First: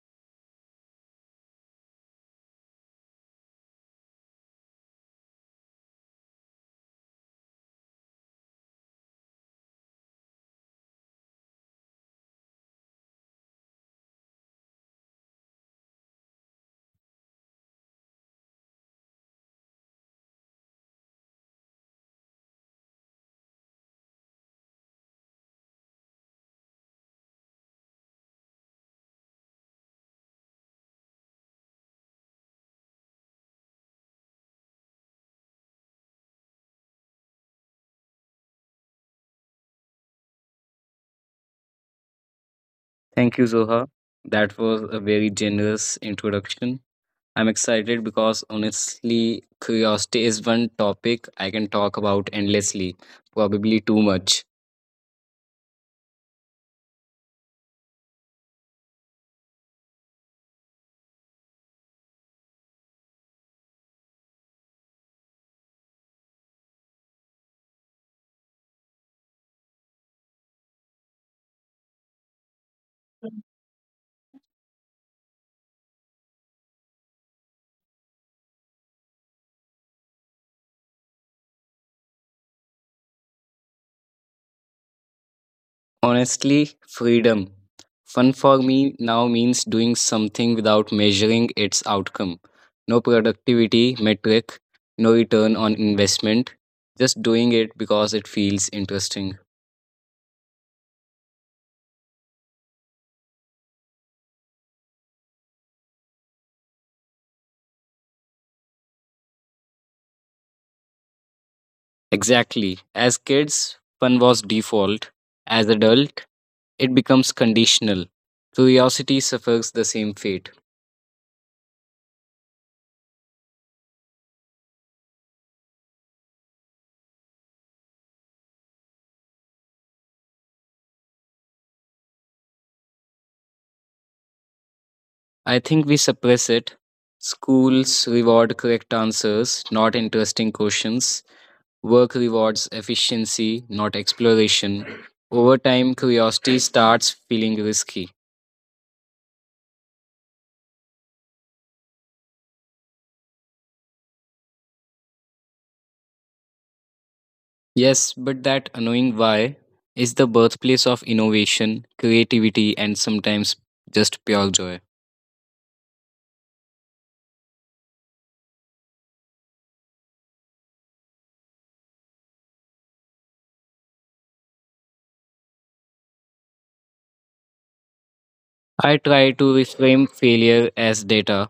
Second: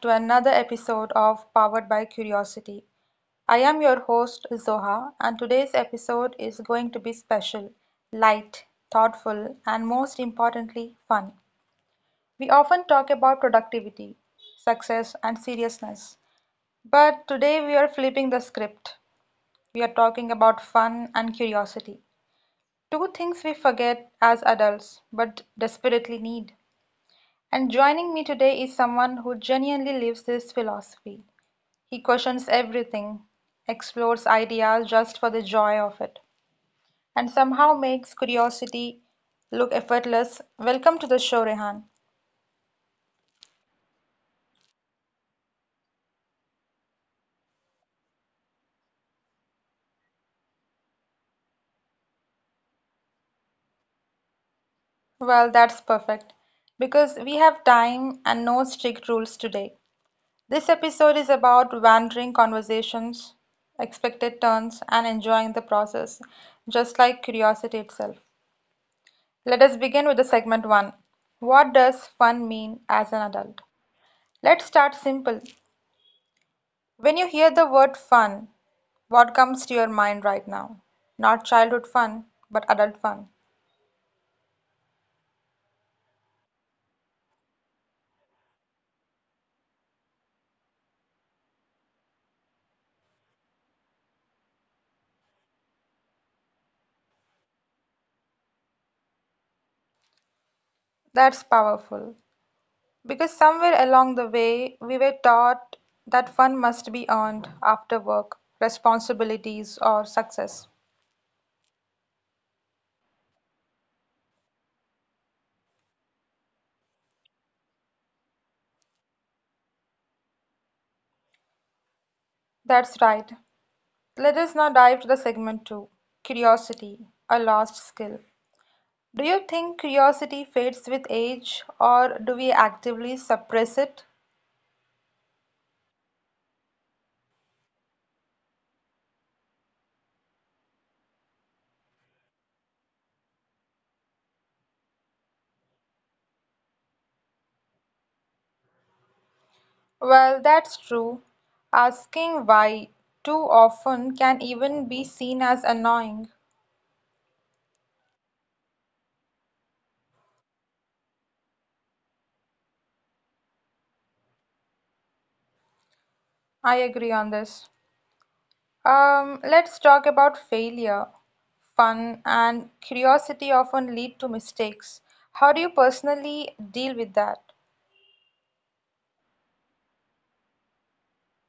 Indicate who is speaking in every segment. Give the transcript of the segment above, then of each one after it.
Speaker 1: to another episode of Powered by Curiosity. I am your host, Zoha, and today's episode is going to be special, light, thoughtful, and most importantly, fun. We often talk about productivity, success, and seriousness, but today we are flipping the script. We are talking about fun and curiosity, two things we forget as adults but desperately need. And joining me today is someone who genuinely lives this philosophy. He questions everything, explores ideas just for the joy of it, and somehow makes curiosity look effortless. Welcome to the show, Rehan.
Speaker 2: Thank you, Zoha. That was a very generous introduction. I'm excited because honestly, curiosity is one topic I can talk about endlessly, probably too much.
Speaker 1: Well, that's perfect because we have time and no strict rules today. This episode is about wandering conversations, expected turns, and enjoying the process, just like curiosity itself. Let us begin with the segment 1. What does fun mean as an adult? Let's start simple. When you hear the word fun, what comes to your mind right now? Not childhood fun, but adult fun.
Speaker 2: Honestly, freedom. Fun for me now means doing something without measuring its outcome. No productivity metric, no return on investment, just doing it because it feels interesting.
Speaker 1: That's powerful. Because somewhere along the way, we were taught that fun must be earned after work, responsibilities, or success.
Speaker 2: Exactly. As kids, fun was default. As adult, it becomes conditional. Curiosity suffers the same fate.
Speaker 1: That's right. Let us now dive to the segment 2, curiosity, a lost skill. Do you think curiosity fades with age, or do we actively suppress it?
Speaker 2: I think we suppress it. Schools reward correct answers, not interesting questions. Work rewards efficiency, not exploration. Over time, curiosity starts feeling risky.
Speaker 1: Well, that's true. Asking why too often can even be seen as annoying.
Speaker 2: Yes, but that annoying why is the birthplace of innovation, creativity, and sometimes just pure joy.
Speaker 1: I agree on this. Let's talk about failure. Fun and curiosity often lead to mistakes. How do you personally deal with that?
Speaker 2: I try to reframe failure as data.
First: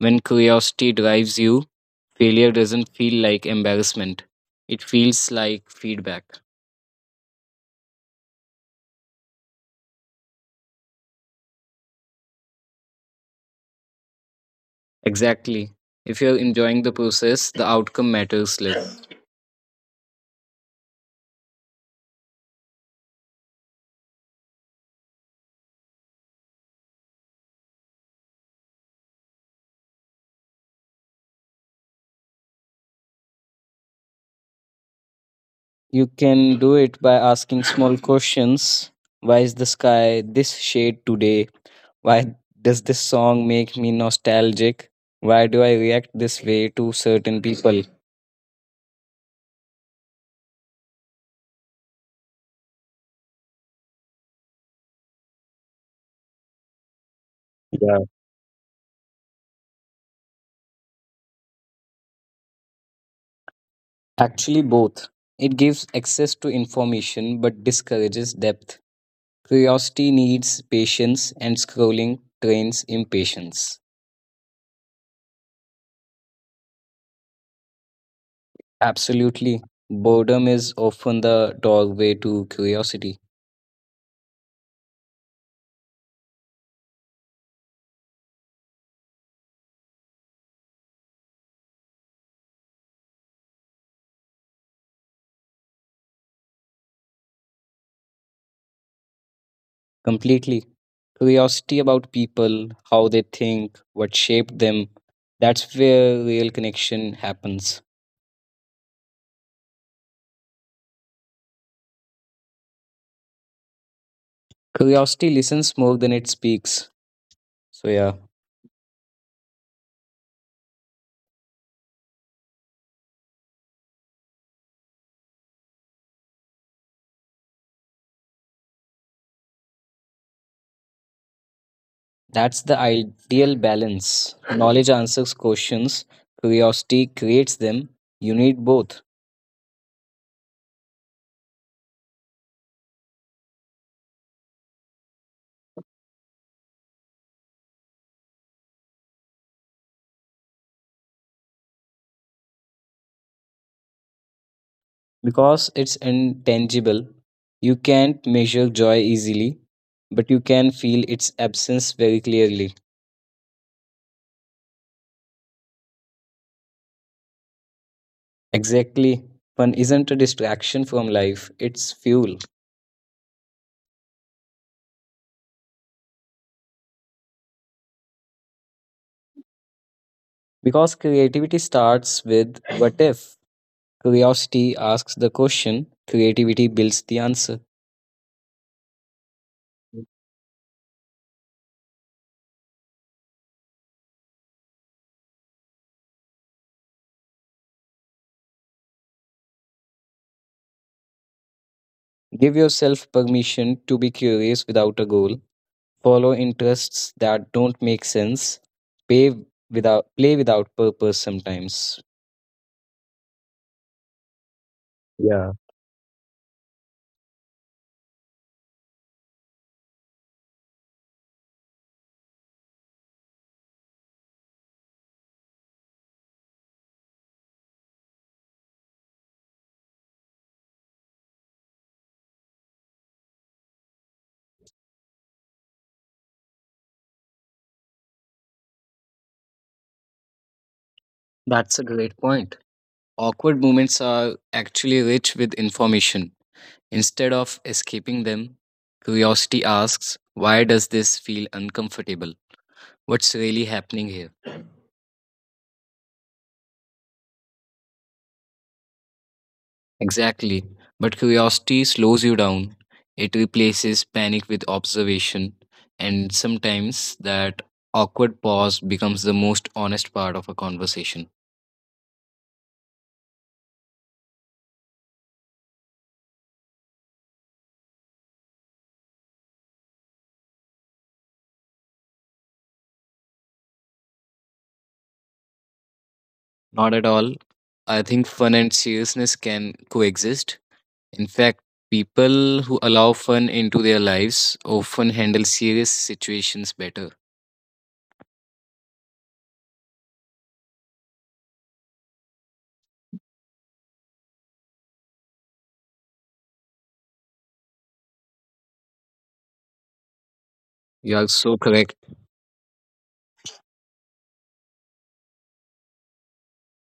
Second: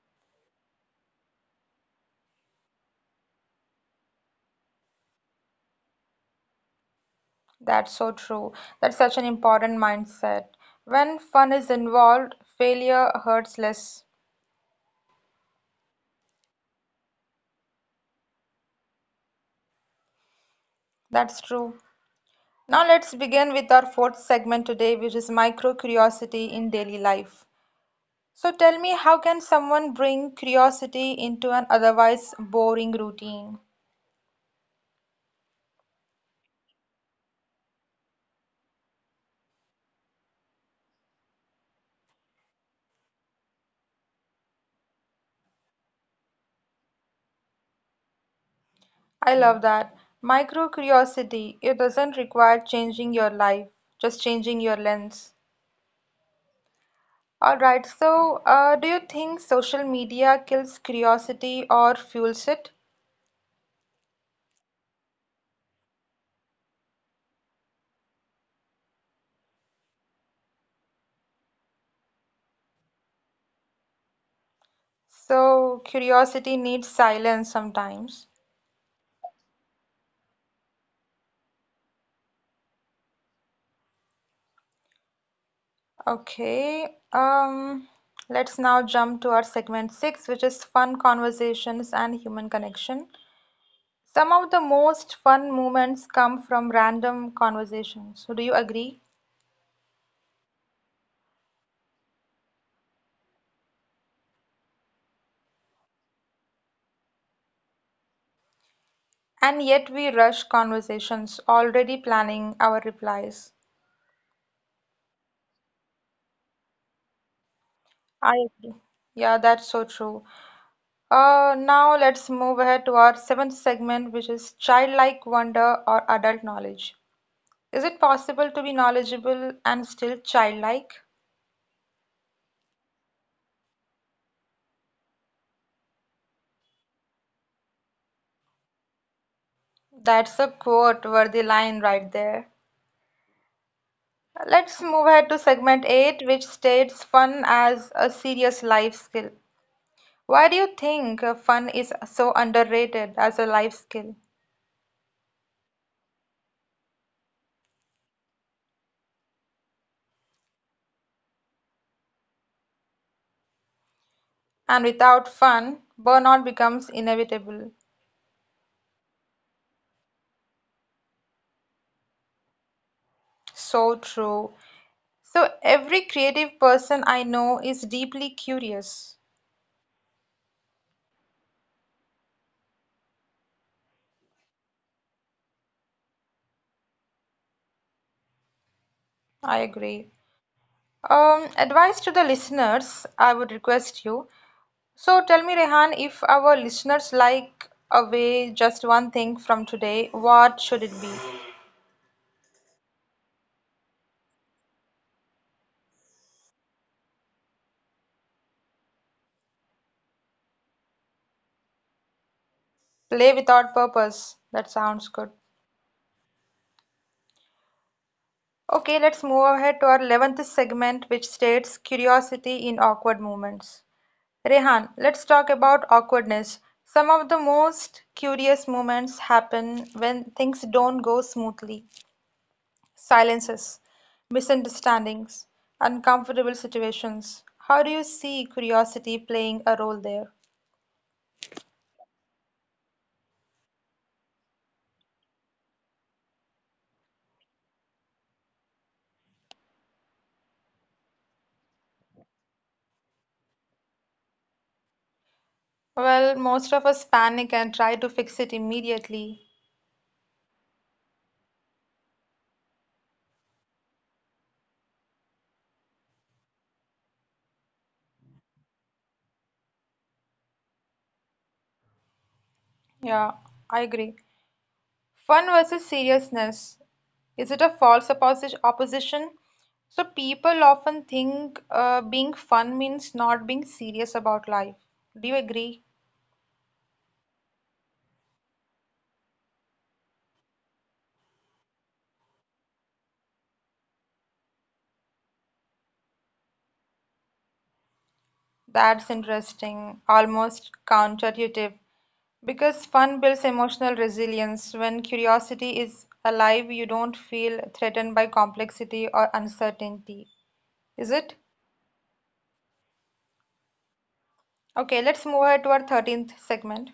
Speaker 2: When curiosity drives you, failure doesn't feel like embarrassment. It feels like feedback.
Speaker 1: That's so true. That's such an important mindset. When fun is involved, failure hurts less.
Speaker 2: Exactly. If you're enjoying the process, the outcome matters less.
Speaker 1: That's true. Now let's begin with our fourth segment today, which is micro curiosity in daily life. So tell me, how can someone bring curiosity into an otherwise boring routine?
Speaker 2: You can do it by asking small questions. Why is the sky this shade today? Why does this song make me nostalgic? Why do I react this way to certain people?
Speaker 1: I love that. Micro curiosity, it doesn't require changing your life, just changing your lens. All right, so do you think social media kills curiosity or fuels it?
Speaker 2: Actually, both. It gives access to information but discourages depth. Curiosity needs patience, and scrolling trains impatience.
Speaker 1: So curiosity needs silence sometimes.
Speaker 2: Absolutely. Boredom is often the doorway to curiosity.
Speaker 1: Okay, let's now jump to our segment six, which is fun conversations and human connection. Some of the most fun moments come from random conversations. So, do you agree?
Speaker 2: Completely. Curiosity about people, how they think, what shaped them. That's where real connection happens.
Speaker 1: And yet we rush conversations, already planning our replies.
Speaker 2: Curiosity listens more than it speaks. So, yeah.
Speaker 1: I agree. Yeah, that's so true. Now let's move ahead to our seventh segment, which is childlike wonder or adult knowledge. Is it possible to be knowledgeable and still childlike?
Speaker 2: That's the ideal balance. Knowledge answers questions, curiosity creates them. You need both
Speaker 1: That's a quote worthy line right there. Let's move ahead to segment 8, which states fun as a serious life skill. Why do you think fun is so underrated as a life skill?
Speaker 2: because it's intangible. You can't measure joy easily, but you can feel its absence very clearly.
Speaker 1: And without fun, burnout becomes inevitable.
Speaker 2: Exactly. Fun isn't a distraction from life, it's fuel.
Speaker 1: So true. So, every creative person I know is deeply curious.
Speaker 2: Because creativity starts with what if. Curiosity asks the question, creativity builds the answer.
Speaker 1: I agree. Advice to the listeners, I would request you. So tell me, Rehan, if our listeners like away just one thing from today, what should it be?
Speaker 2: Give yourself permission to be curious without a goal follow interests that don't make sense, pay without play without purpose sometimes.
Speaker 1: Play without purpose. That sounds good.
Speaker 2: Yeah.
Speaker 1: Okay, let's move ahead to our 11th segment, which states curiosity in awkward moments. Rehan, let's talk about awkwardness. Some of the most curious moments happen when things don't go smoothly. Silences, misunderstandings, uncomfortable situations. How do you see curiosity playing a role there?
Speaker 2: That's a great point. Awkward moments are actually rich with information. Instead of escaping them, curiosity asks, why does this feel uncomfortable? What's really happening here?
Speaker 1: Well, most of us panic and try to fix it immediately.
Speaker 2: Exactly. But curiosity slows you down. It replaces panic with observation. And sometimes that awkward pause becomes the most honest part of a conversation.
Speaker 1: Yeah, I agree. Fun versus seriousness. Is it a false opposition? So people often think being fun means not being serious about life. Do you agree?
Speaker 2: Not at all. I think fun and seriousness can coexist. In fact, people who allow fun into their lives often handle serious situations better.
Speaker 1: That's interesting, almost counterintuitive. Because fun builds emotional resilience. When curiosity is alive, you don't feel threatened by complexity or uncertainty. Is
Speaker 2: You are
Speaker 1: it?
Speaker 2: so correct.
Speaker 1: Okay, let's move ahead to our 13th segment.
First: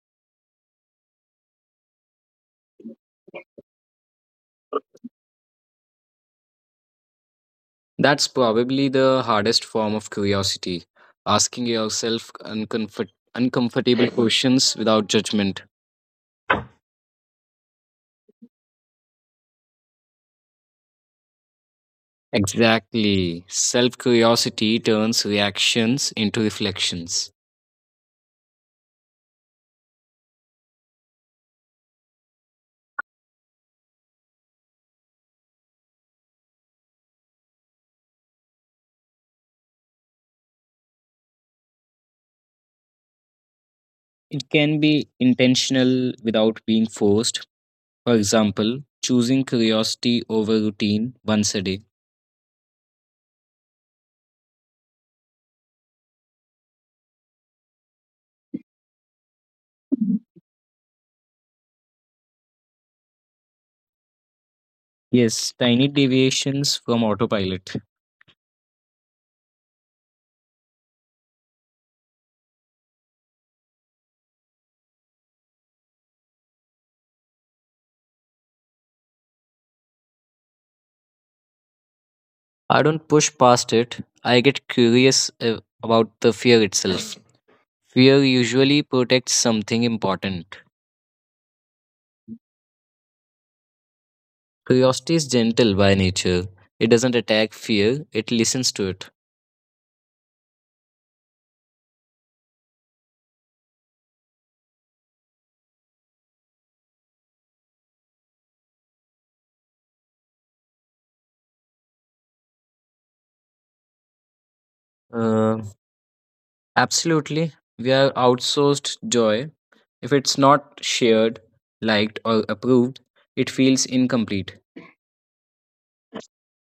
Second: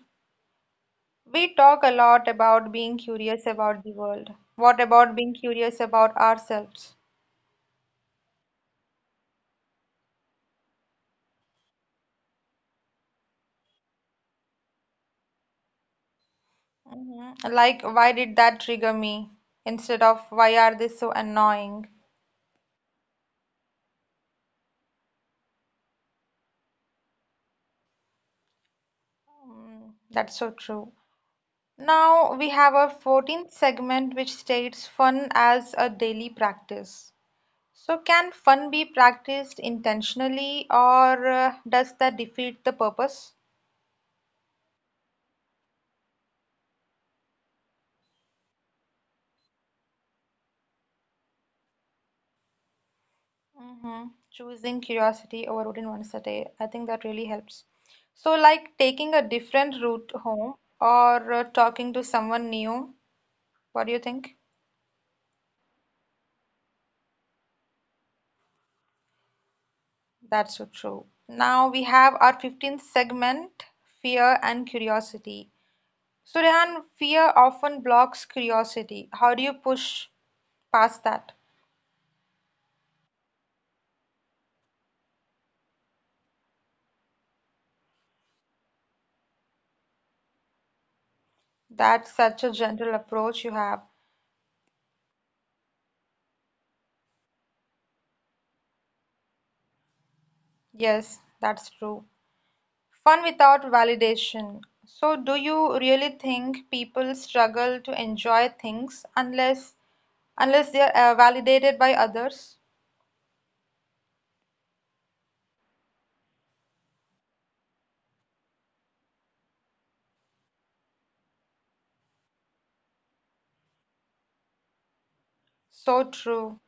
Speaker 1: We talk a lot about being curious about the world. What about being curious about ourselves?
Speaker 2: That's probably the hardest form of curiosity, asking yourself uncomfortable questions without judgment.
Speaker 1: Mhm. Like, why did that trigger me? Instead of, why are they so annoying?
Speaker 2: Exactly. Self curiosity turns reactions into reflections.
Speaker 1: Mm, that's so true. Now we have our 14th segment, which states fun as a daily practice. So, can fun be practiced intentionally, or does that defeat the purpose?
Speaker 2: It can be intentional without being forced. For example, choosing curiosity over routine once a day.
Speaker 1: Hmm. Choosing curiosity over routine once a day. I think that really helps. So, like taking a different route home or talking to someone new. What do you think?
Speaker 2: Yes, tiny deviations from autopilot.
Speaker 1: That's so true. Now we have our 15th segment, fear and curiosity. So, Rehan, fear often blocks curiosity. How do you push past that?
Speaker 2: I don't push past it. I get curious about the fear itself. Fear usually protects something important.
Speaker 1: That's such a gentle approach you have.
Speaker 2: Curiosity is gentle by nature. It doesn't attack fear, it listens to it.
Speaker 1: Yes, that's true. Fun without validation. So, do you really think people struggle to enjoy things unless they are validated by others?
Speaker 2: Uh, Absolutely. We are outsourced joy. If it's not shared, liked, or approved, it feels incomplete.
Speaker 1: So true.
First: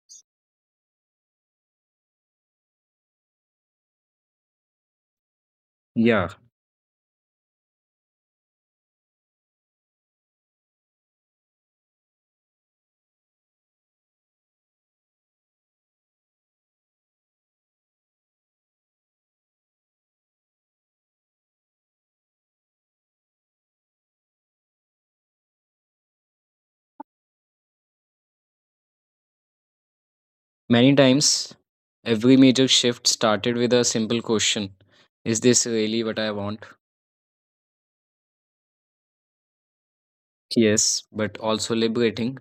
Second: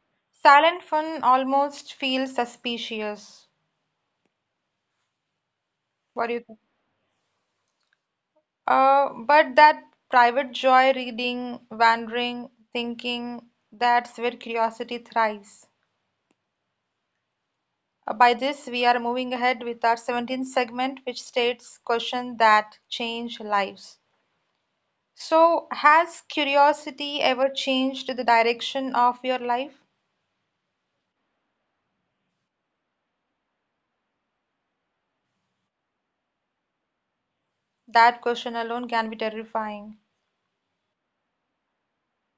Speaker 1: Silent fun almost feels suspicious. What
Speaker 2: Yeah.
Speaker 1: do you think? But that private joy, reading, wandering, thinking, that's where curiosity thrives. By this, we are moving ahead with our 17th segment, which states questions that change lives. So, has curiosity ever changed the direction of your life?
Speaker 2: Many times, every major shift started with a simple question. Is this really what I want?
Speaker 1: That question alone can be terrifying.
Speaker 2: Yes, but also liberating.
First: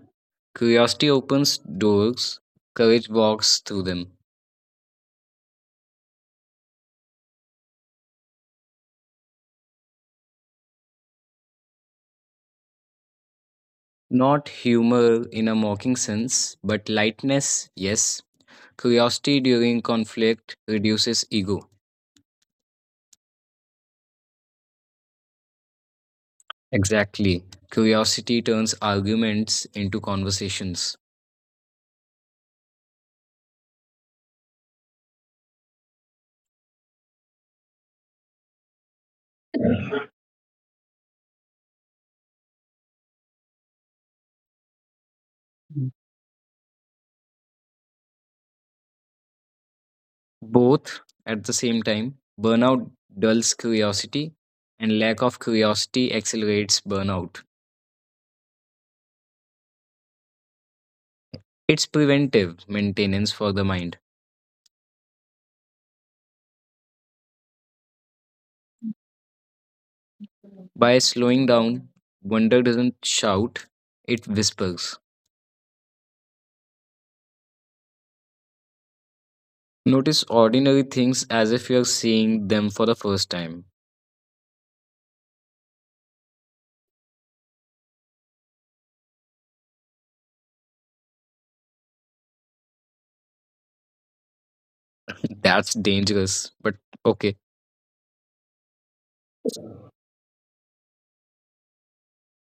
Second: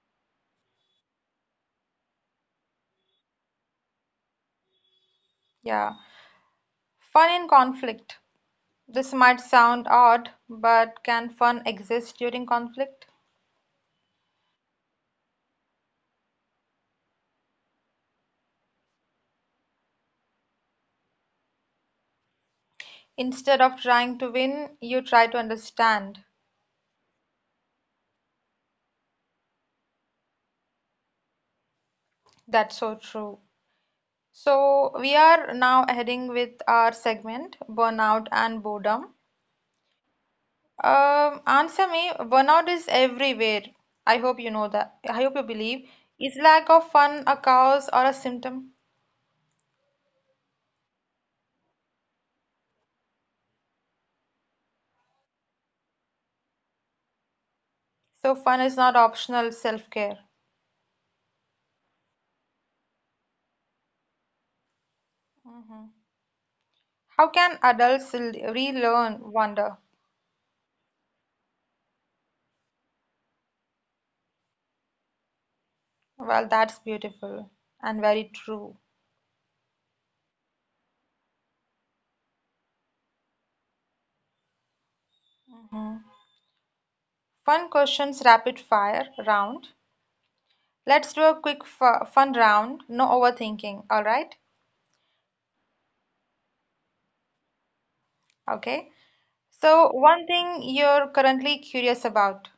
Speaker 2: Curiosity opens doors, courage walks through them.
Speaker 1: Yeah. Fun in conflict. This might sound odd, but can fun exist during conflict?
Speaker 2: Not humor in a mocking sense, but lightness, yes. Curiosity during conflict reduces ego.
Speaker 1: Instead of trying to win, you try to understand.
Speaker 2: Exactly. Curiosity turns arguments into conversations.
Speaker 1: That's so true. So, we are now heading with our segment burnout and boredom. Answer me, burnout is everywhere. I hope you know that. I hope you
Speaker 2: Mm.
Speaker 1: believe. Is lack of fun a cause or a symptom?
Speaker 2: Both at the same time, burnout dulls curiosity, and lack of curiosity accelerates burnout.
Speaker 1: So fun is not optional self-care.
Speaker 2: It's preventive maintenance for the mind.
Speaker 1: Hmm. How can adults relearn wonder?
Speaker 2: By slowing down, wonder doesn't shout, it whispers.
Speaker 1: Well, that's beautiful and very true.
Speaker 2: Notice ordinary things as if you're seeing them for the first time.
Speaker 1: Hmm. Fun questions, rapid fire round. Let's do a quick fun round. No overthinking. All right?
Speaker 2: That's dangerous. But okay,
Speaker 1: Okay. So, one thing you're currently curious about.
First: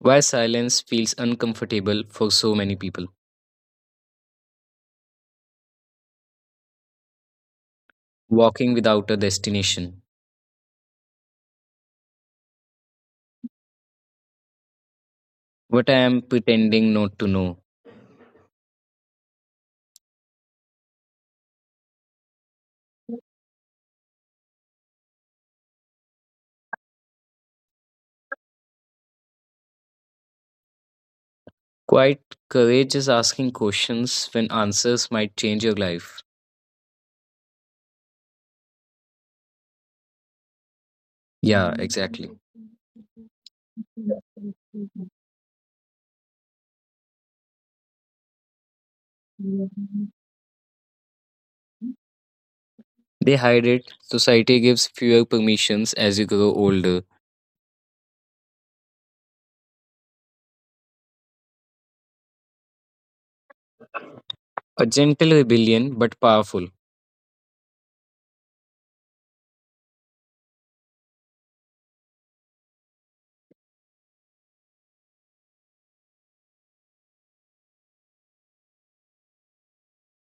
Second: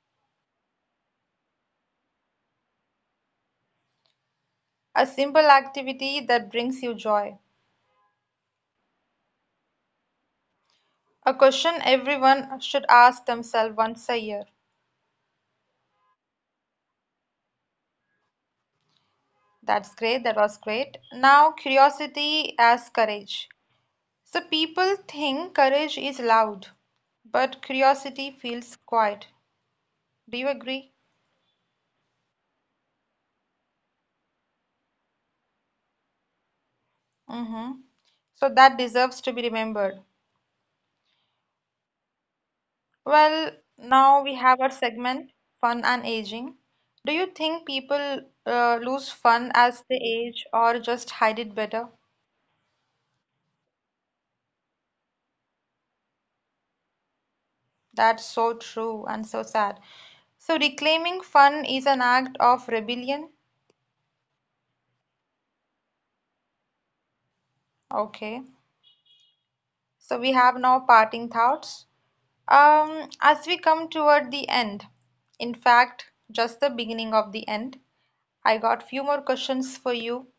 Speaker 2: why silence feels uncomfortable for so many people?
Speaker 1: A simple activity that brings you joy.
Speaker 2: Walking without a destination.
Speaker 1: A question everyone should ask themselves once a year.
Speaker 2: What I am pretending not to know.
Speaker 1: That's great, that was great. Now, curiosity as courage. So, people think courage is loud, but curiosity feels quiet. Do you agree?
Speaker 2: Quite courage is asking questions when answers might change your life.
Speaker 1: Mm-hmm. So, that deserves to be remembered.
Speaker 2: Yeah, exactly.
Speaker 1: Well, now we have our segment Fun and Aging. Do you think people lose fun as they age or just hide it better?
Speaker 2: They hide it. Society gives fewer permissions as you grow older.
Speaker 1: That's so true and so sad. So, reclaiming fun is an act of rebellion.
Speaker 2: A gentle rebellion, but powerful.
Speaker 1: Okay. So, we have now parting thoughts. As we come toward the end, in fact, just the beginning of the end, I got few more questions for you.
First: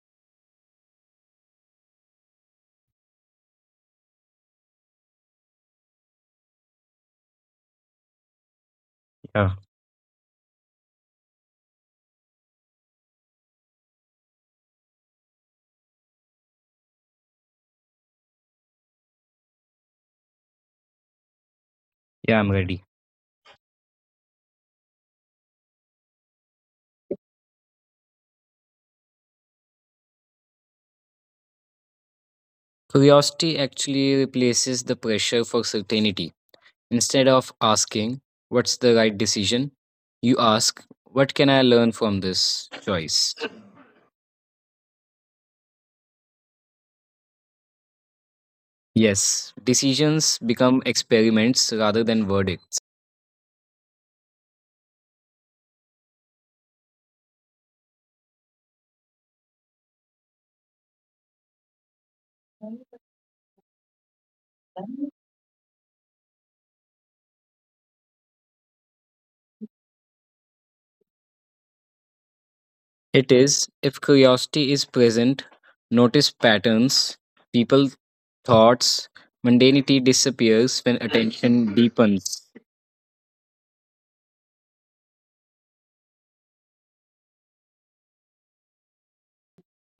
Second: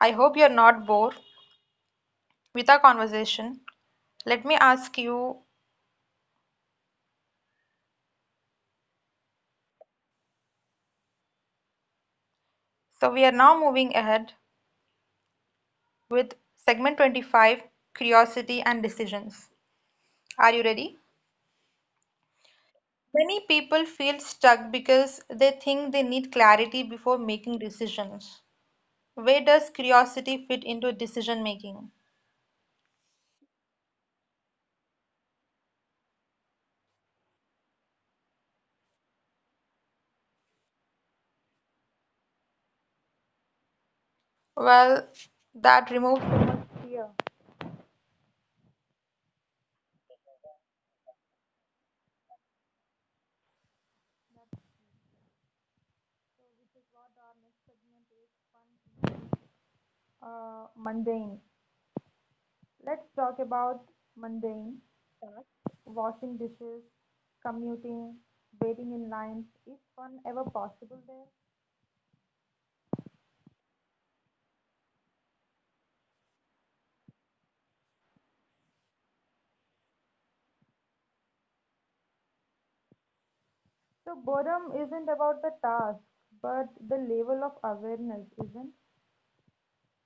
Speaker 1: I hope you're not bored with our conversation. Let me ask you.
Speaker 2: Yeah,
Speaker 1: So, we are now moving ahead with segment 25, curiosity and decisions. Are you ready?
Speaker 2: yeah, I'm ready.
Speaker 1: Many people feel stuck because they think they need clarity before making decisions. Where does curiosity fit into decision making?
Speaker 2: Curiosity actually replaces the pressure for certainty. Instead of asking, what's the right decision? You ask, what can I learn from this choice?
Speaker 1: Well, that removes so much fear.
Speaker 2: Yes, decisions become experiments rather than verdicts.
Speaker 1: Mundane. Let's talk about mundane tasks. Washing dishes, commuting, waiting in lines. Is fun ever possible there?
Speaker 2: It is, if curiosity is present, notice patterns, people, thoughts, mundanity disappears when attention deepens.
Speaker 1: So, boredom isn't about the task, but the level of awareness, isn't.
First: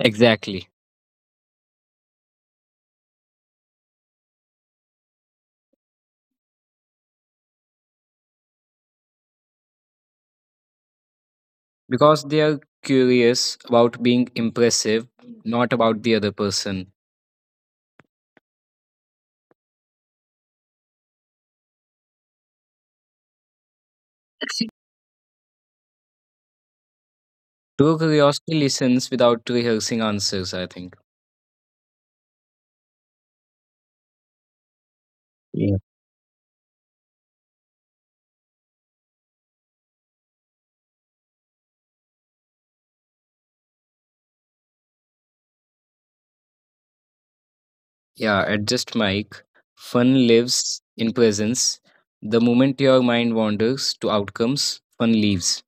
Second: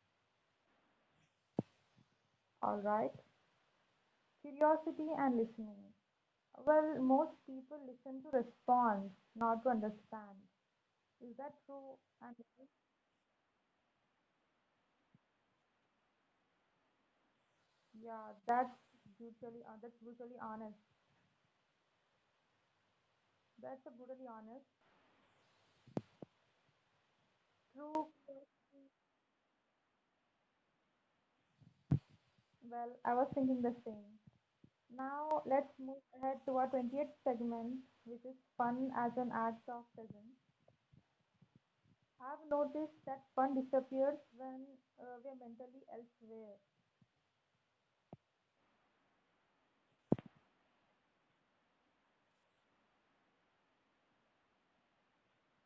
Speaker 2: Exactly.
Speaker 1: All right, curiosity and listening. Well, most people listen to respond, not to understand. Is that true?
Speaker 2: Because
Speaker 1: And
Speaker 2: they are curious about being impressive, not about the other person.
Speaker 1: yeah, that's that's brutally honest. That's a brutally honest.
Speaker 2: True
Speaker 1: True.
Speaker 2: curiosity listens without rehearsing answers, I think.
Speaker 1: Well, I was thinking the same. Now
Speaker 2: Yeah.
Speaker 1: let's move ahead to our 20th segment, which is fun as an act of presence. I've noticed that fun disappears when we're mentally elsewhere.
Speaker 2: Yeah, adjust mic. Fun lives in presence. The moment your mind wanders to outcomes, fun leaves.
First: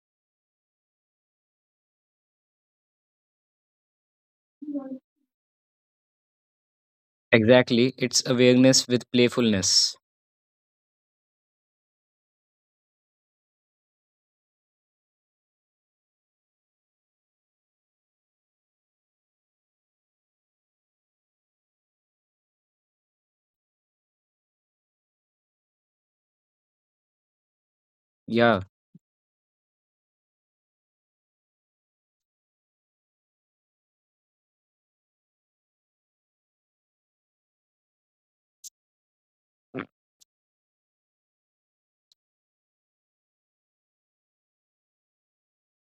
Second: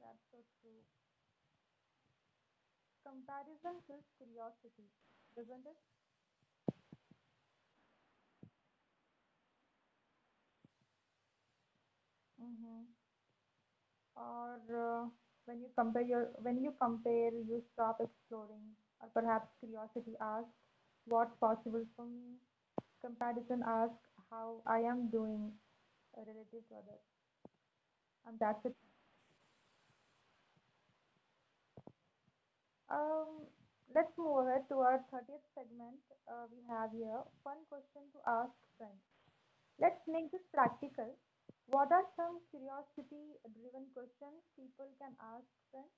Speaker 1: That's so true. Comparison kills curiosity, doesn't it?
Speaker 2: Exactly, it's awareness with playfulness.
Speaker 1: Mm-hmm. Or when you compare, you stop exploring, or perhaps curiosity asks, "What's possible for me?" Comparison asks, "How I am doing relative to others?" And that's
Speaker 2: Yeah.
Speaker 1: it. Um, let's move ahead to our 30th segment we have here. Fun question to ask friends. Let's make this practical. What are some curiosity-driven questions people can ask friends?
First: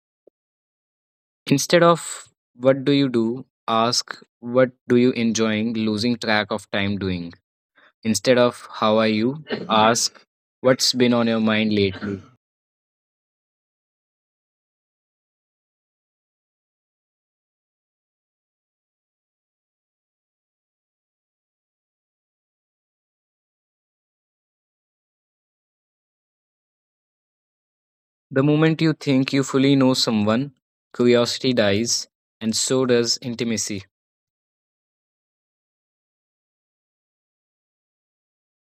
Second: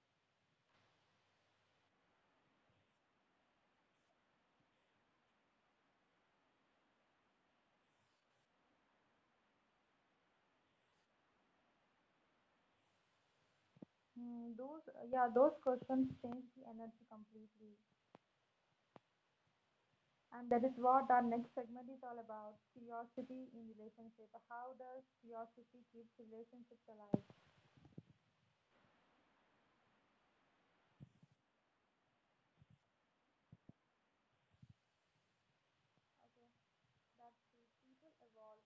Speaker 2: Instead of what do you do, ask what do you enjoying losing track of time doing. Instead of how are you, ask what's been on your mind lately.
Speaker 1: Hmm, those, yeah, those questions change the energy completely. And that is what our next segment is all about, curiosity in relationship. How does curiosity keep relationships alive?
Speaker 2: The moment you think you fully know someone, curiosity dies, and so does intimacy.
Speaker 1: That's it.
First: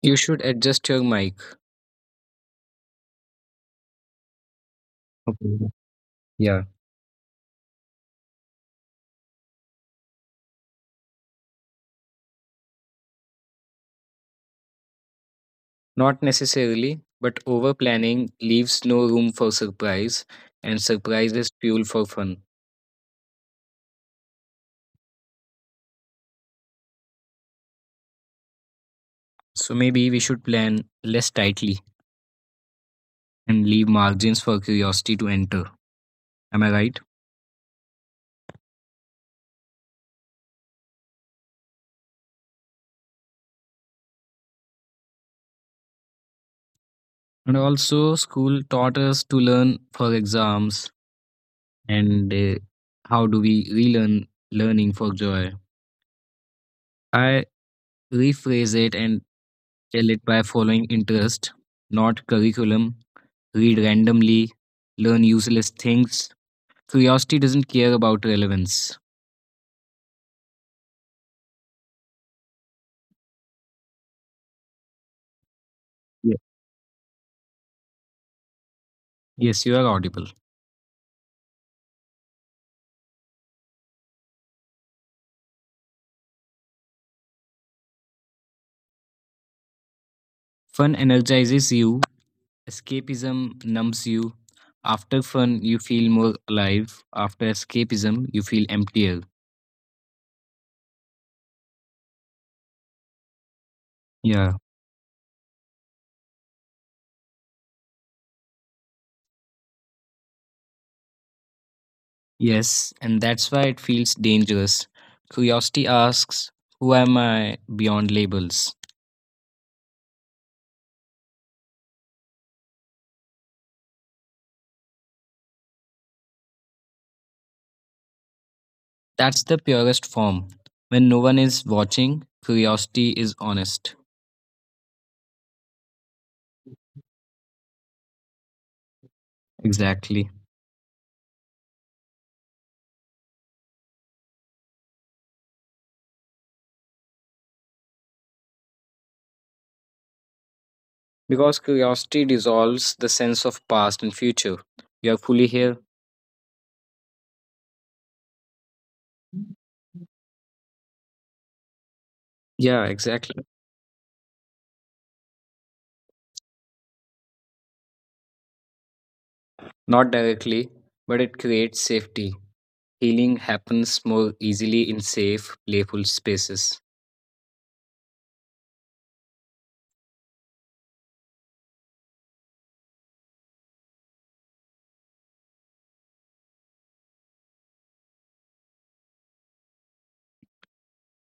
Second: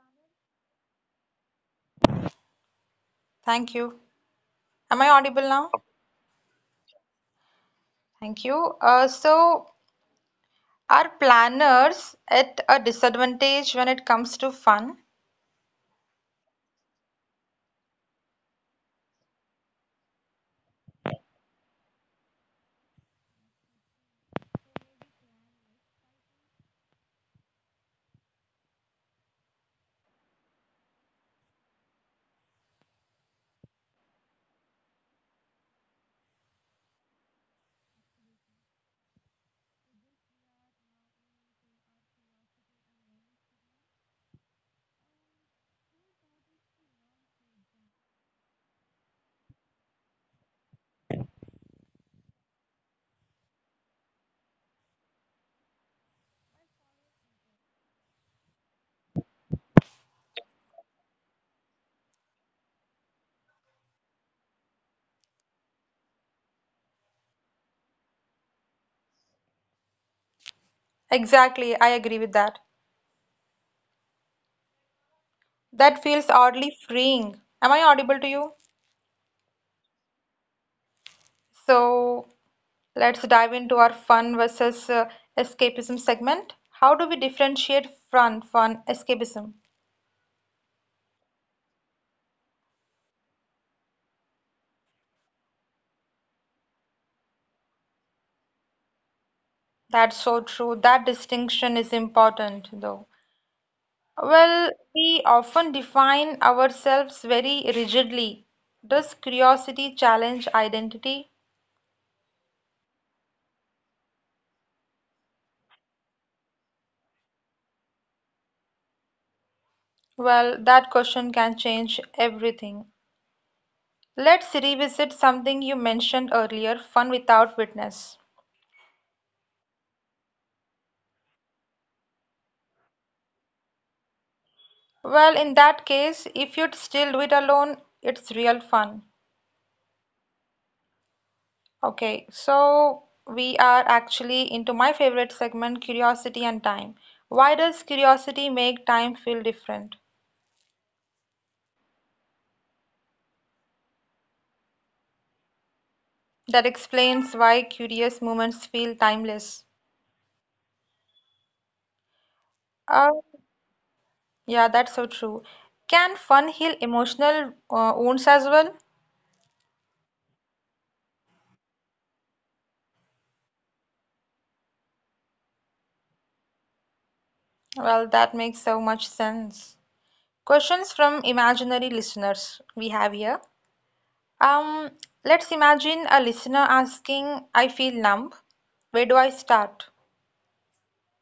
Speaker 2: You should adjust your mic.
Speaker 1: Thank you. Am I audible
Speaker 2: Okay.
Speaker 1: now?
Speaker 2: Yeah.
Speaker 1: Thank you. So, are planners at a disadvantage when it comes to fun?
Speaker 2: Not necessarily, but over planning leaves no room for surprise, and surprise is fuel for fun. So maybe we should plan less tightly and leave margins for curiosity to enter. Am I right? And also, school taught us to learn for exams, and how do we relearn learning for joy? I rephrase it and tell it by following interest, not curriculum. Read randomly, learn useless things. Curiosity doesn't care about relevance.
Speaker 1: Exactly, I agree with that. That feels
Speaker 2: Ye-
Speaker 1: oddly freeing. Am I audible to you?
Speaker 2: Yes, you are audible.
Speaker 1: So let's dive into our fun versus escapism segment. How do we differentiate fun from escapism?
Speaker 2: Fun energizes you, escapism numbs you. After fun, you feel more alive. After escapism, you feel emptier.
Speaker 1: That's so true. That distinction is important, though.
Speaker 2: Yeah.
Speaker 1: Well, we often define ourselves very rigidly. Does curiosity challenge identity?
Speaker 2: Yes, and that's why it feels dangerous. Curiosity asks, who am I beyond labels?
Speaker 1: Well, that question can change everything. Let's revisit something you mentioned earlier, fun without witness.
Speaker 2: That's the purest form. When no one is watching, curiosity is honest.
Speaker 1: Well, in that case, if you'd still do it alone, it's real fun.
Speaker 2: Exactly.
Speaker 1: Okay, so we are actually into my favorite segment, curiosity and time. Why does curiosity make time feel different?
Speaker 2: Because curiosity dissolves the sense of past and future. You are fully here?
Speaker 1: That explains why curious moments feel timeless.
Speaker 2: Yeah,
Speaker 1: Uh,
Speaker 2: exactly.
Speaker 1: yeah, that's so true. Can fun heal emotional wounds as well?
Speaker 2: Not directly, but it creates safety. Healing happens more easily in safe, playful spaces.
Speaker 1: Well, that makes so much sense. Questions from imaginary listeners we have here. Um, let's imagine a listener asking, I feel numb. Where do I start?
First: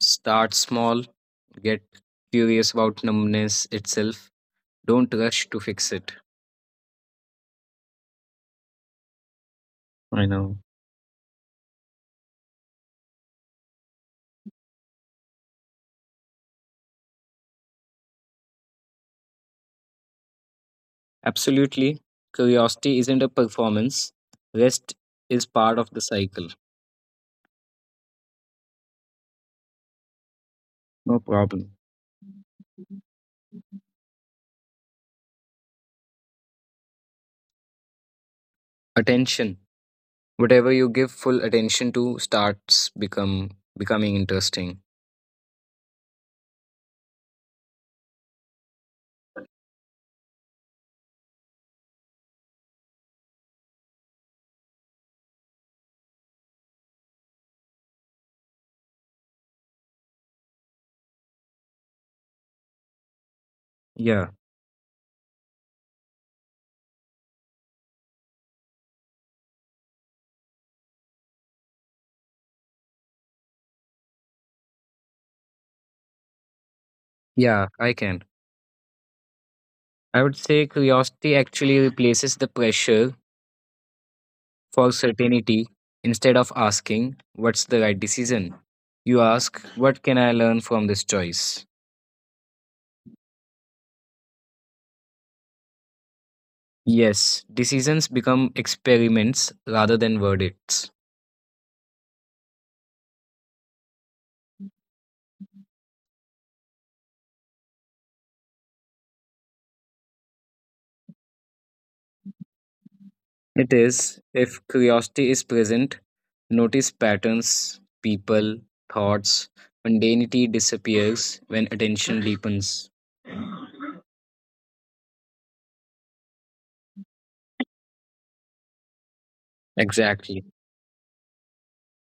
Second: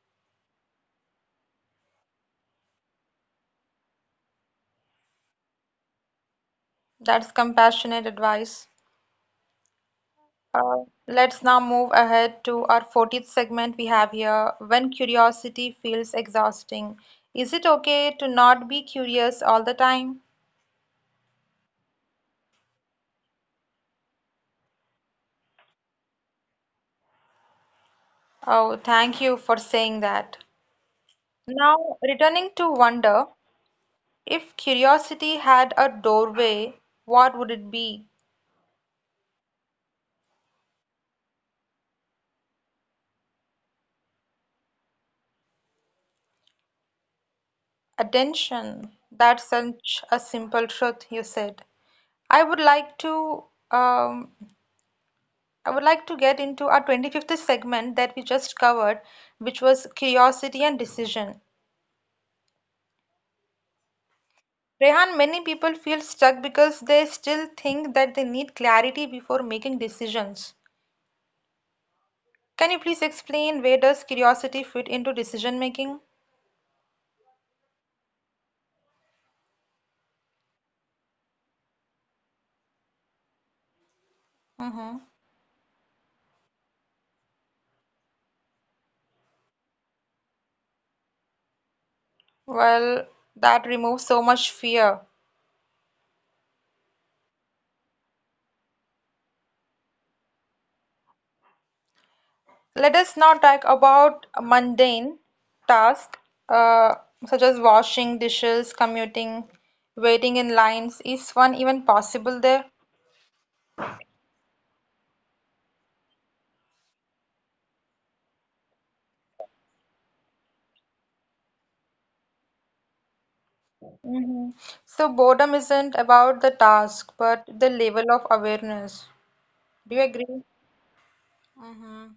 Speaker 2: Start small, get curious about numbness itself. Don't rush to fix it.
Speaker 1: That's compassionate advice.
Speaker 2: I know.
Speaker 1: Let's now move ahead to our 40th segment we have here when curiosity feels exhausting. Is it okay to not be curious all the time?
Speaker 2: Absolutely. Curiosity isn't a performance, rest is part of the cycle.
Speaker 1: Oh, thank you for saying that.
Speaker 2: No problem.
Speaker 1: Now, returning to wonder, if curiosity had a doorway, what would it be?
Speaker 2: Attention. Whatever you give full attention to starts become becoming interesting.
Speaker 1: Attention. That's such a simple truth you said. I would like to um, get into our 25th segment that we just covered, which was curiosity and decision.
Speaker 2: Yeah.
Speaker 1: Rehan, many people feel stuck because they still think that they need clarity before making decisions. Can you please explain where does curiosity fit into decision making?
Speaker 2: Yeah, I can. I would say curiosity actually replaces the pressure for
Speaker 1: Hmm.
Speaker 2: certainty instead of asking what's the right decision. You ask what can I learn from this choice?
Speaker 1: Well, that removes so much fear.
Speaker 2: Yes, decisions become experiments rather than verdicts.
Speaker 1: Let us now talk about mundane tasks, uh, such as washing dishes, commuting, waiting in lines. Is one even possible there?
Speaker 2: It is, if curiosity is present, notice patterns, people, thoughts, mundanity disappears when attention deepens.
Speaker 1: Mhm. So, boredom isn't about the task but the level of awareness. Do you
Speaker 2: Exactly.
Speaker 1: agree? Mm.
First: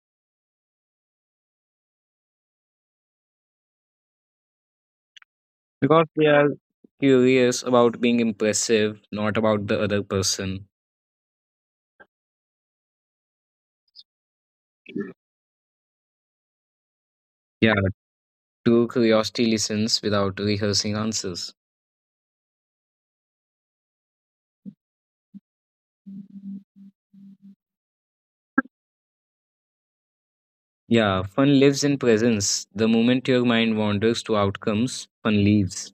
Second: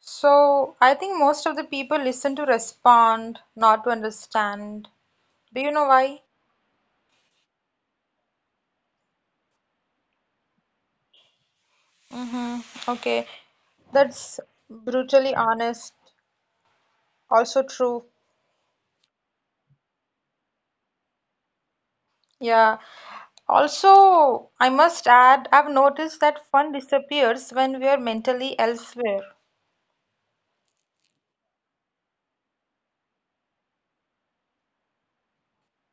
Speaker 1: So, I think most of the people listen to respond, not to understand. Do you know
Speaker 2: Because
Speaker 1: why?
Speaker 2: we are curious about being impressive, not about the other person.
Speaker 1: Mm-hmm. Okay, that's brutally honest, also
Speaker 2: Yeah,
Speaker 1: true.
Speaker 2: true curiosity listens without rehearsing answers.
Speaker 1: Yeah, also, I must add, I've noticed that fun disappears when we are mentally elsewhere.
Speaker 2: Yeah, fun lives in presence. The moment your mind wanders to outcomes, fun leaves.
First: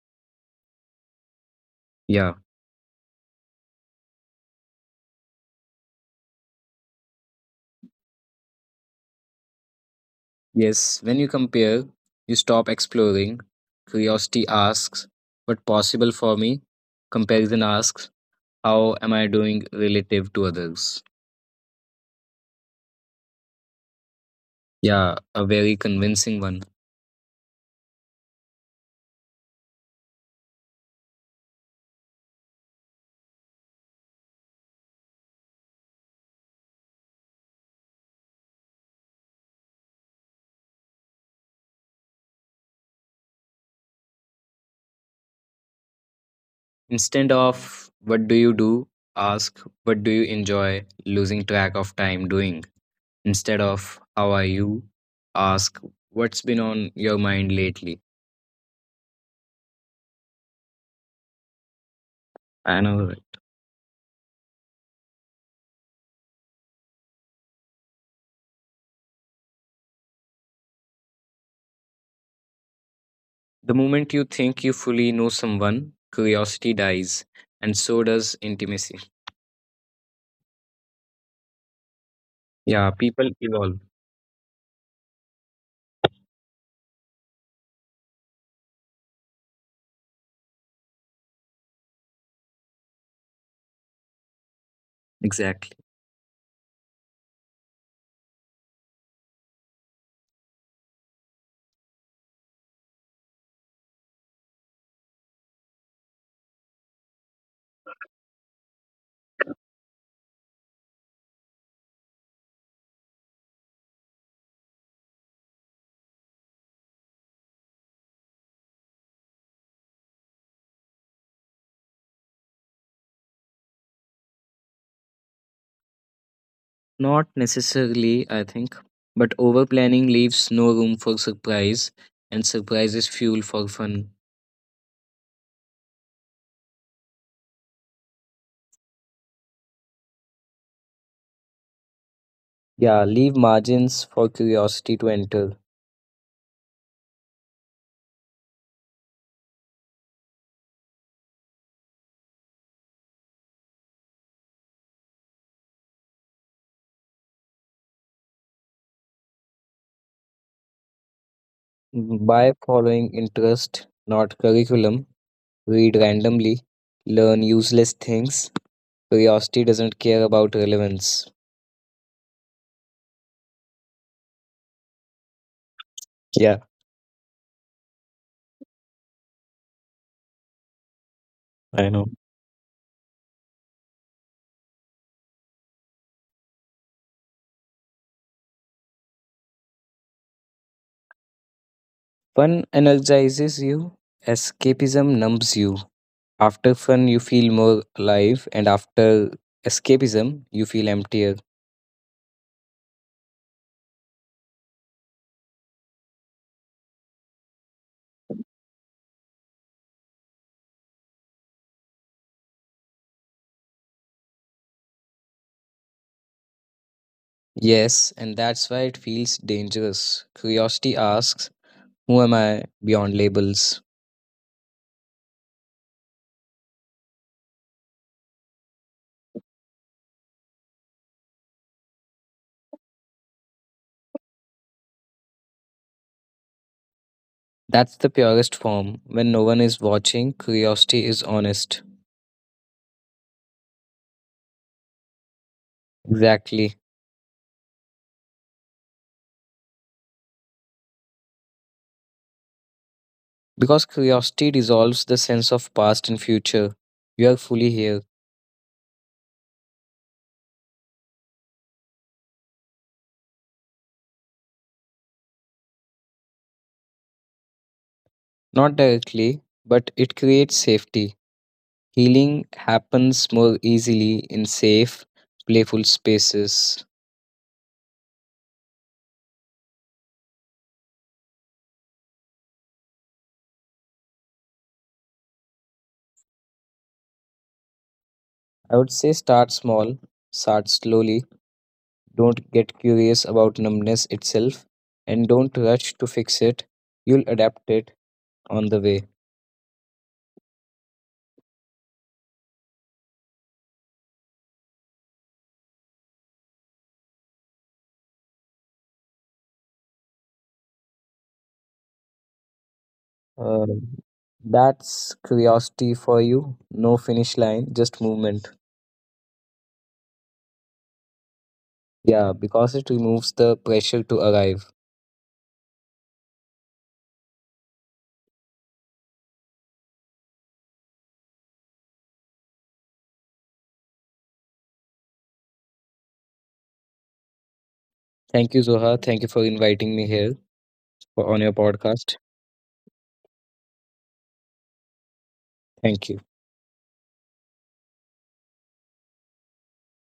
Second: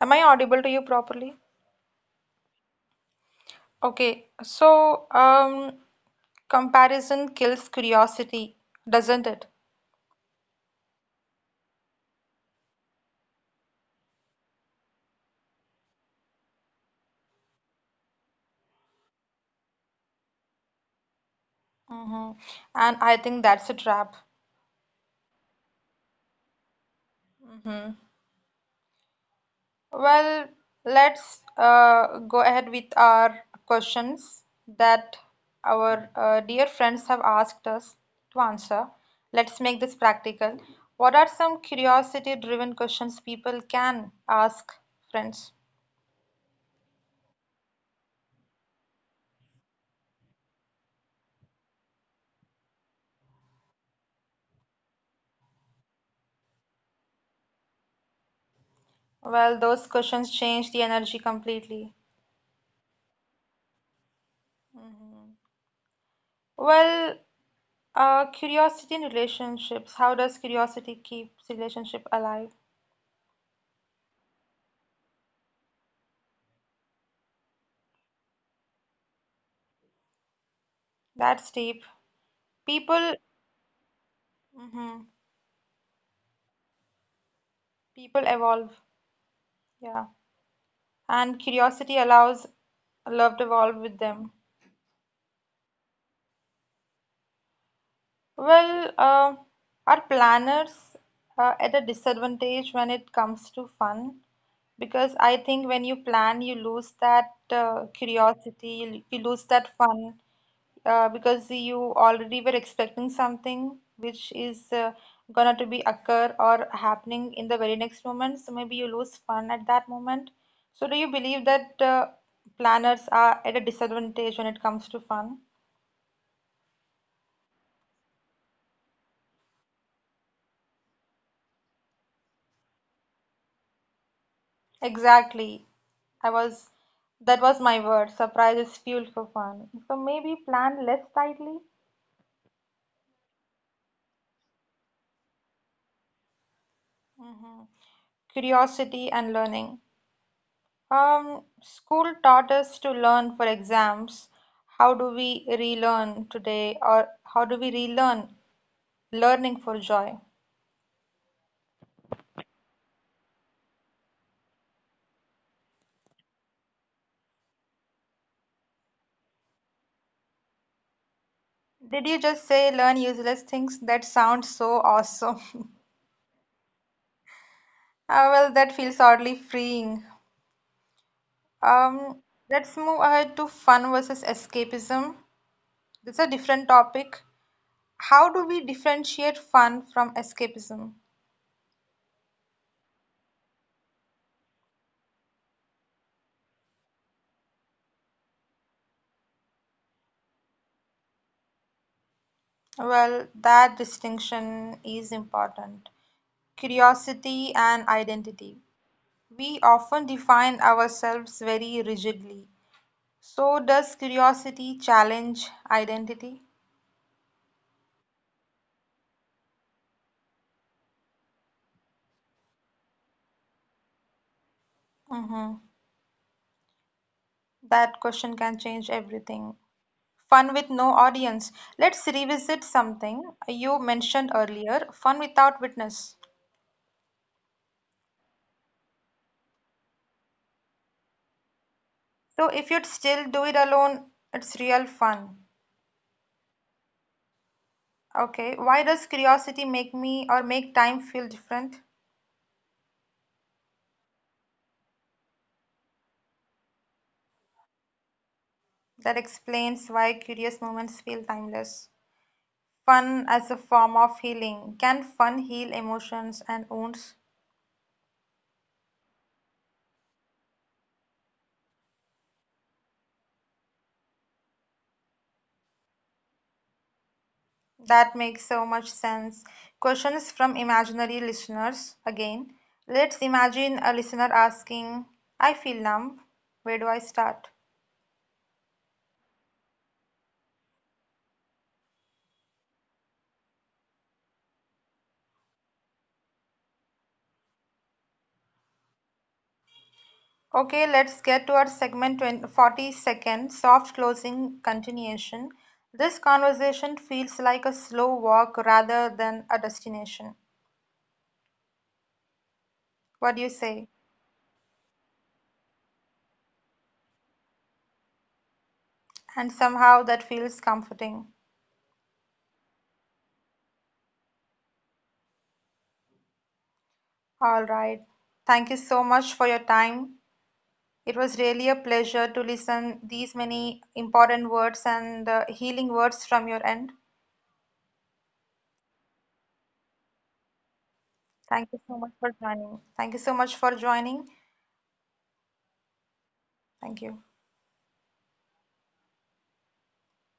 Speaker 1: Am I audible to you properly?
Speaker 2: Yeah.
Speaker 1: Okay, so comparison kills curiosity, doesn't it?
Speaker 2: Yes, when you compare, you stop exploring. Curiosity asks, what possible for me? Comparison asks, how am I doing relative to others?
Speaker 1: Hmm. And I think that's a trap.
Speaker 2: Yeah, a very convincing one.
Speaker 1: Hmm. Well, let's go ahead with our questions that our dear friends have asked us to answer. Let's make this practical. What are some curiosity-driven questions people can ask friends?
Speaker 2: Instead of what do you do, ask what do you enjoy losing track of time doing. Instead of how are you, ask what's been on your mind lately.
Speaker 1: Well, those questions change the energy completely.
Speaker 2: I know, right?
Speaker 1: Mhm. Well, curiosity in relationships. How does curiosity keep relationship alive?
Speaker 2: The moment you think you fully know someone, curiosity dies, and so does intimacy.
Speaker 1: That's deep.
Speaker 2: Yeah,
Speaker 1: People,
Speaker 2: people evolve.
Speaker 1: mhm, people evolve. Yeah, and curiosity allows love to evolve with them.
Speaker 2: Exactly.
Speaker 1: Well, our planners are at a disadvantage when it comes to fun because I think when you plan, you lose that curiosity, you lose that fun because you already were expecting something which is gonna to be occur or happening in the very next moment. So maybe you lose fun at that moment. So do you believe that planners are at a disadvantage when it comes to fun?
Speaker 2: Not necessarily, I think, but over planning leaves no room for surprise, and surprise is fuel for fun.
Speaker 1: Exactly. I was, that was my word. Surprise is fuel for fun. So maybe plan less tightly.
Speaker 2: Yeah, leave margins for curiosity to enter.
Speaker 1: Mhm. Curiosity and learning. School taught us to learn for exams. How do we relearn today, or how do we relearn learning for joy?
Speaker 2: By following interest, not curriculum, read randomly, learn useless things. Curiosity doesn't care about relevance.
Speaker 1: Did you just say learn useless things? That sounds so awesome.
Speaker 2: Yeah,
Speaker 1: Ah, well, that feels oddly freeing.
Speaker 2: I know.
Speaker 1: Um, let's move ahead to fun versus escapism. This is a different topic. How do we differentiate fun from escapism?
Speaker 2: Fun energizes you, escapism numbs you. After fun, you feel more alive, and after escapism, you feel emptier.
Speaker 1: Well, that distinction is important. Curiosity and identity. We often define ourselves very rigidly. So, does curiosity challenge identity?
Speaker 2: Yes, and that's why it feels dangerous. Curiosity asks, who am I beyond labels?
Speaker 1: Hmm. That question can change everything. Fun with no audience. Let's revisit something you mentioned earlier, fun without witness.
Speaker 2: That's the purest form. When no one is watching, curiosity is honest.
Speaker 1: So if you'd still do it alone, it's real fun.
Speaker 2: Exactly.
Speaker 1: Okay, why does curiosity make me or make time feel different?
Speaker 2: Because curiosity dissolves the sense of past and future. You are fully here.
Speaker 1: That explains why curious moments feel timeless. Fun as a form of healing. Can fun heal emotions and wounds?
Speaker 2: Not directly, but it creates safety. Healing happens more easily in safe, playful spaces.
Speaker 1: That makes so much sense. Questions from imaginary listeners again. Let's imagine a listener asking, I feel numb. Where do I start?
Speaker 2: I would say start small, start slowly, don't get curious about numbness itself, and don't rush to fix it. You'll adapt it on the way.
Speaker 1: Okay, let's get to our segment 42nd, soft closing continuation. This conversation feels like a slow walk rather than a destination. What do you
Speaker 2: Uh,
Speaker 1: say?
Speaker 2: that's curiosity for you. No finish line, just movement.
Speaker 1: And somehow that feels comforting.
Speaker 2: Yeah, because it removes the pressure to arrive.
Speaker 1: All right. Thank you so much for your time. It was really a pleasure to listen these many important words and healing words from your end.
Speaker 2: Thank you, Zoha. Thank you for inviting me here for, on your
Speaker 1: Thank you so much
Speaker 2: podcast.
Speaker 1: for joining. Thank you so much for joining.
Speaker 2: Thank you.
Speaker 1: Thank you.